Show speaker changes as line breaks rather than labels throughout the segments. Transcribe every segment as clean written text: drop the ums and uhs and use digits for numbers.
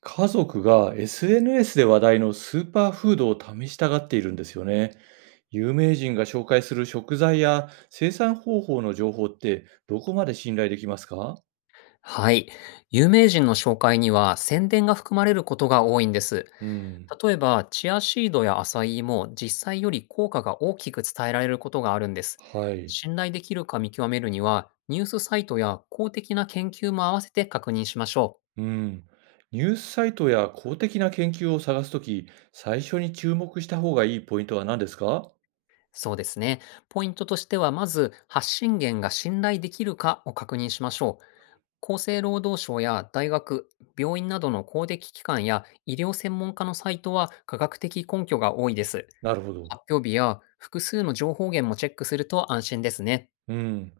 家族が SNS で話題のスーパーフードを試したがっているんですよね。有名人が紹介する食材や生産方法の情報ってどこまで信頼できますか？
はい。有名人の紹介には宣伝が含まれることが多いんです。
うん。
例えば、チアシードやアサイーも実際より効果が大きく伝えられることがあるんです。
はい。
信頼できるか見極めるには、ニュースサイトや公的な研究も合わせて確認しましょう。
うん。ニュースサイトや公的な研究を探すとき、最初に注目した方がいいポイントは何ですか？
そうですね。ポイントとしては、まず発信源が信頼できるかを確認しましょう。厚生労働省や大学、病院などの公的機関や医療専門家のサイトは科学的根拠が多いです。
なるほど。
発表日や複数の情報源もチェックすると安心ですね。
うん。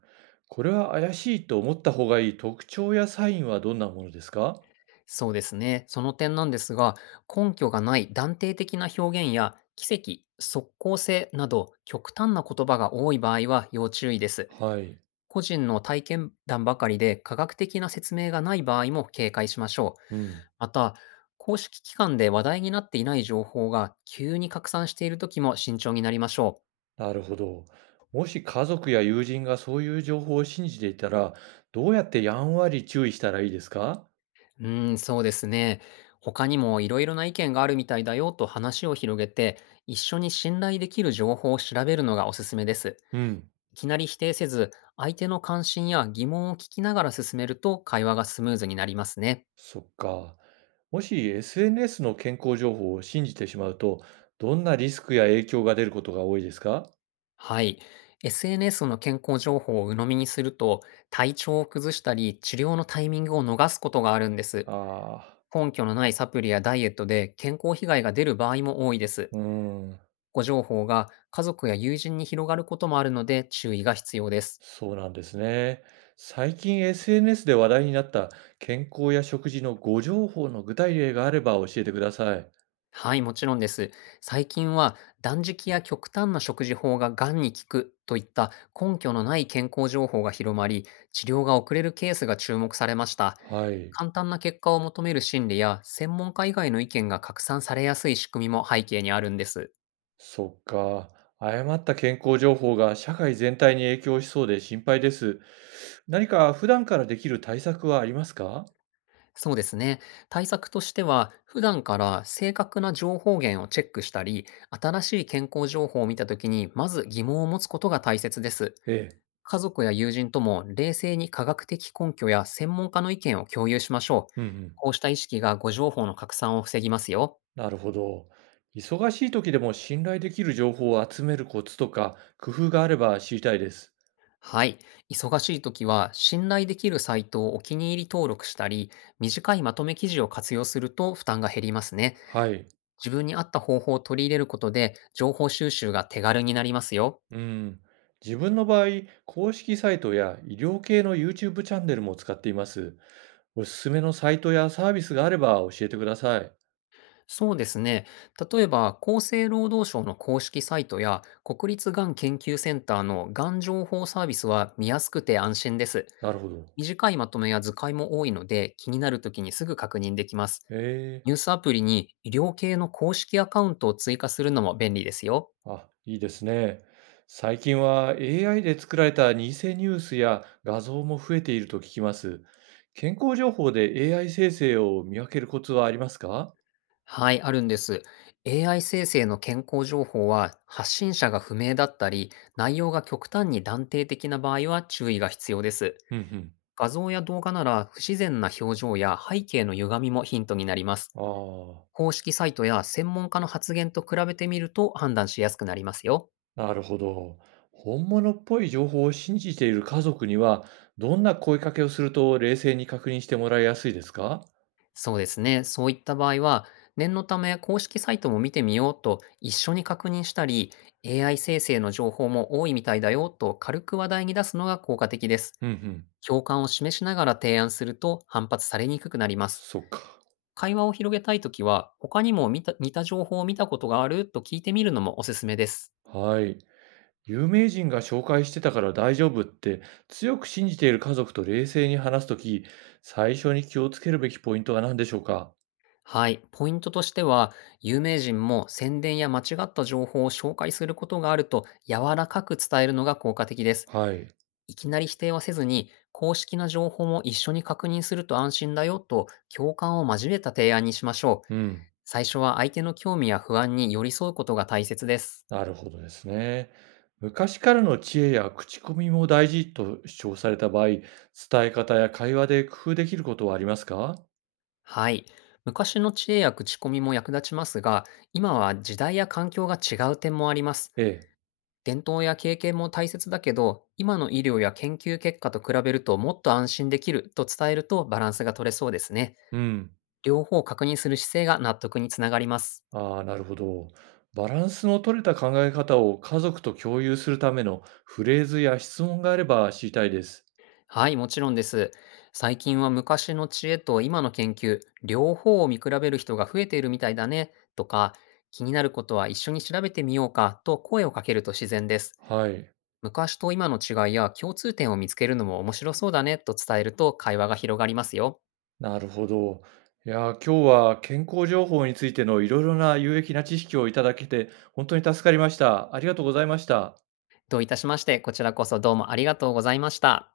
これは怪しいと思った方がいい特徴やサインはどんなものですか？
そうですね。その点なんですが、根拠がない断定的な表現や奇跡、即効性など極端な言葉が多い場合は要注意です。
はい。
個人の体験談ばかりで科学的な説明がない場合も警戒しましょう。
うん。
また、公式機関で話題になっていない情報が急に拡散している時も慎重になりましょう。
なるほど。もし家族や友人がそういう情報を信じていたら、どうやってやんわり注意したらいいですか？
うーん、そうですね。他にもいろいろな意見があるみたいだよと話を広げて、一緒に信頼できる情報を調べるのがおすすめです。
うん。
いきなり否定せず、相手の関心や疑問を聞きながら進めると会話がスムーズになりますね。
そっか。もし SNS の健康情報を信じてしまうと、どんなリスクや影響が出ることが多いですか？
はい。SNS の健康情報を鵜呑みにすると、体調を崩したり、治療のタイミングを逃すことがあるんです。
あ
根拠のないサプリやダイエットで健康被害が出る場合も多いです。
あ、うーん、
ご情報が家族や友人に広がることもあるので注意が必要です。
そうなんですね。最近 SNS で話題になった健康や食事の誤情報の具体例があれば教えてください。
はい、もちろんです。最近は断食や極端な食事法ががんに効くといった根拠のない健康情報が広まり、治療が遅れるケースが注目されました。
はい。
簡単な結果を求める心理や専門家以外の意見が拡散されやすい仕組みも背景にあるんです。
そっか。誤った健康情報が社会全体に影響しそうで心配です。何か普段からできる対策はありますか？
そうですね。対策としては、普段から正確な情報源をチェックしたり、新しい健康情報を見たときに、まず疑問を持つことが大切です。
ええ。
家族や友人とも冷静に科学的根拠や専門家の意見を共有しましょう。
うんうん。
こうした意識が誤情報の拡散を防ぎますよ。
なるほど。忙しい時でも信頼できる情報を集めるコツとか工夫があれば知りたいです。
はい。忙しい時は、信頼できるサイトをお気に入り登録したり、短いまとめ記事を活用すると負担が減りますね。
はい。
自分に合った方法を取り入れることで、情報収集が手軽になりますよ。
うん。自分の場合、公式サイトや医療系の YouTube チャンネルも使っています。おすすめのサイトやサービスがあれば教えてください。
そうですね。例えば、厚生労働省の公式サイトや、国立がん研究センターのがん情報サービスは見やすくて安心です。
なるほど。
短いまとめや図解も多いので、気になるときにすぐ確認できます。
え
ニュ
え。
ースアプリに医療系の公式アカウントを追加するのも便利ですよ。
あ、いいですね。最近は AI で作られた偽ニュースや画像も増えていると聞きます。健康情報で AI 生成を見分けるコツはありますか？
はい、あるんです。AI 生成の健康情報は発信者が不明だったり、内容が極端に断定的な場合は注意が必要です。
うんうん。
画像や動画なら不自然な表情や背景の歪みもヒントになります。
あ
公式サイトや専門家の発言と比べてみると判断しやすくなりますよ。
あ、なるほど。本物っぽい情報を信じている家族には、どんな声かけをすると冷静に確認してもらいやすいですか？
そうですね。そういった場合は、念のため公式サイトも見てみようと一緒に確認したり、AI 生成の情報も多いみたいだよと軽く話題に出すのが効果的です。
うんうん。
共感を示しながら提案すると反発されにくくなります。
そっか。
会話を広げたいときは、他にも見た似た情報を見たことがあると聞いてみるのもおすすめです。
はい。有名人が紹介してたから大丈夫って強く信じている家族と冷静に話すとき、最初に気をつけるべきポイントは何でしょうか？
はい。ポイントとしては、有名人も宣伝や間違った情報を紹介することがあると柔らかく伝えるのが効果的です。
はい。
いきなり否定はせずに、公式な情報も一緒に確認すると安心だよと共感を交えた提案にしましょう。
うん。
最初は相手の興味や不安に寄り添うことが大切です。
なるほどですね。昔からの知恵や口コミも大事と主張された場合、伝え方や会話で工夫できることはありますか？
はい。昔の知恵や口コミも役立ちますが、今は時代や環境が違う点もあります。
ええ。
伝統や経験も大切だけど、今の医療や研究結果と比べるともっと安心できると伝えるとバランスが取れそうですね。
うん。
両方を確認する姿勢が納得につながります。
ああ、なるほど。バランスの取れた考え方を家族と共有するためのフレーズや質問があれば知りたいです。
はい、もちろんです。最近は昔の知恵と今の研究、両方を見比べる人が増えているみたいだね、とか、気になることは一緒に調べてみようかと声をかけると自然です。
はい。
昔と今の違いや共通点を見つけるのも面白そうだねと伝えると会話が広がりますよ。
なるほど。いやー、今日は健康情報についてのいろいろな有益な知識をいただけて、本当に助かりました。ありがとうございました。
どういたしまして、こちらこそどうもありがとうございました。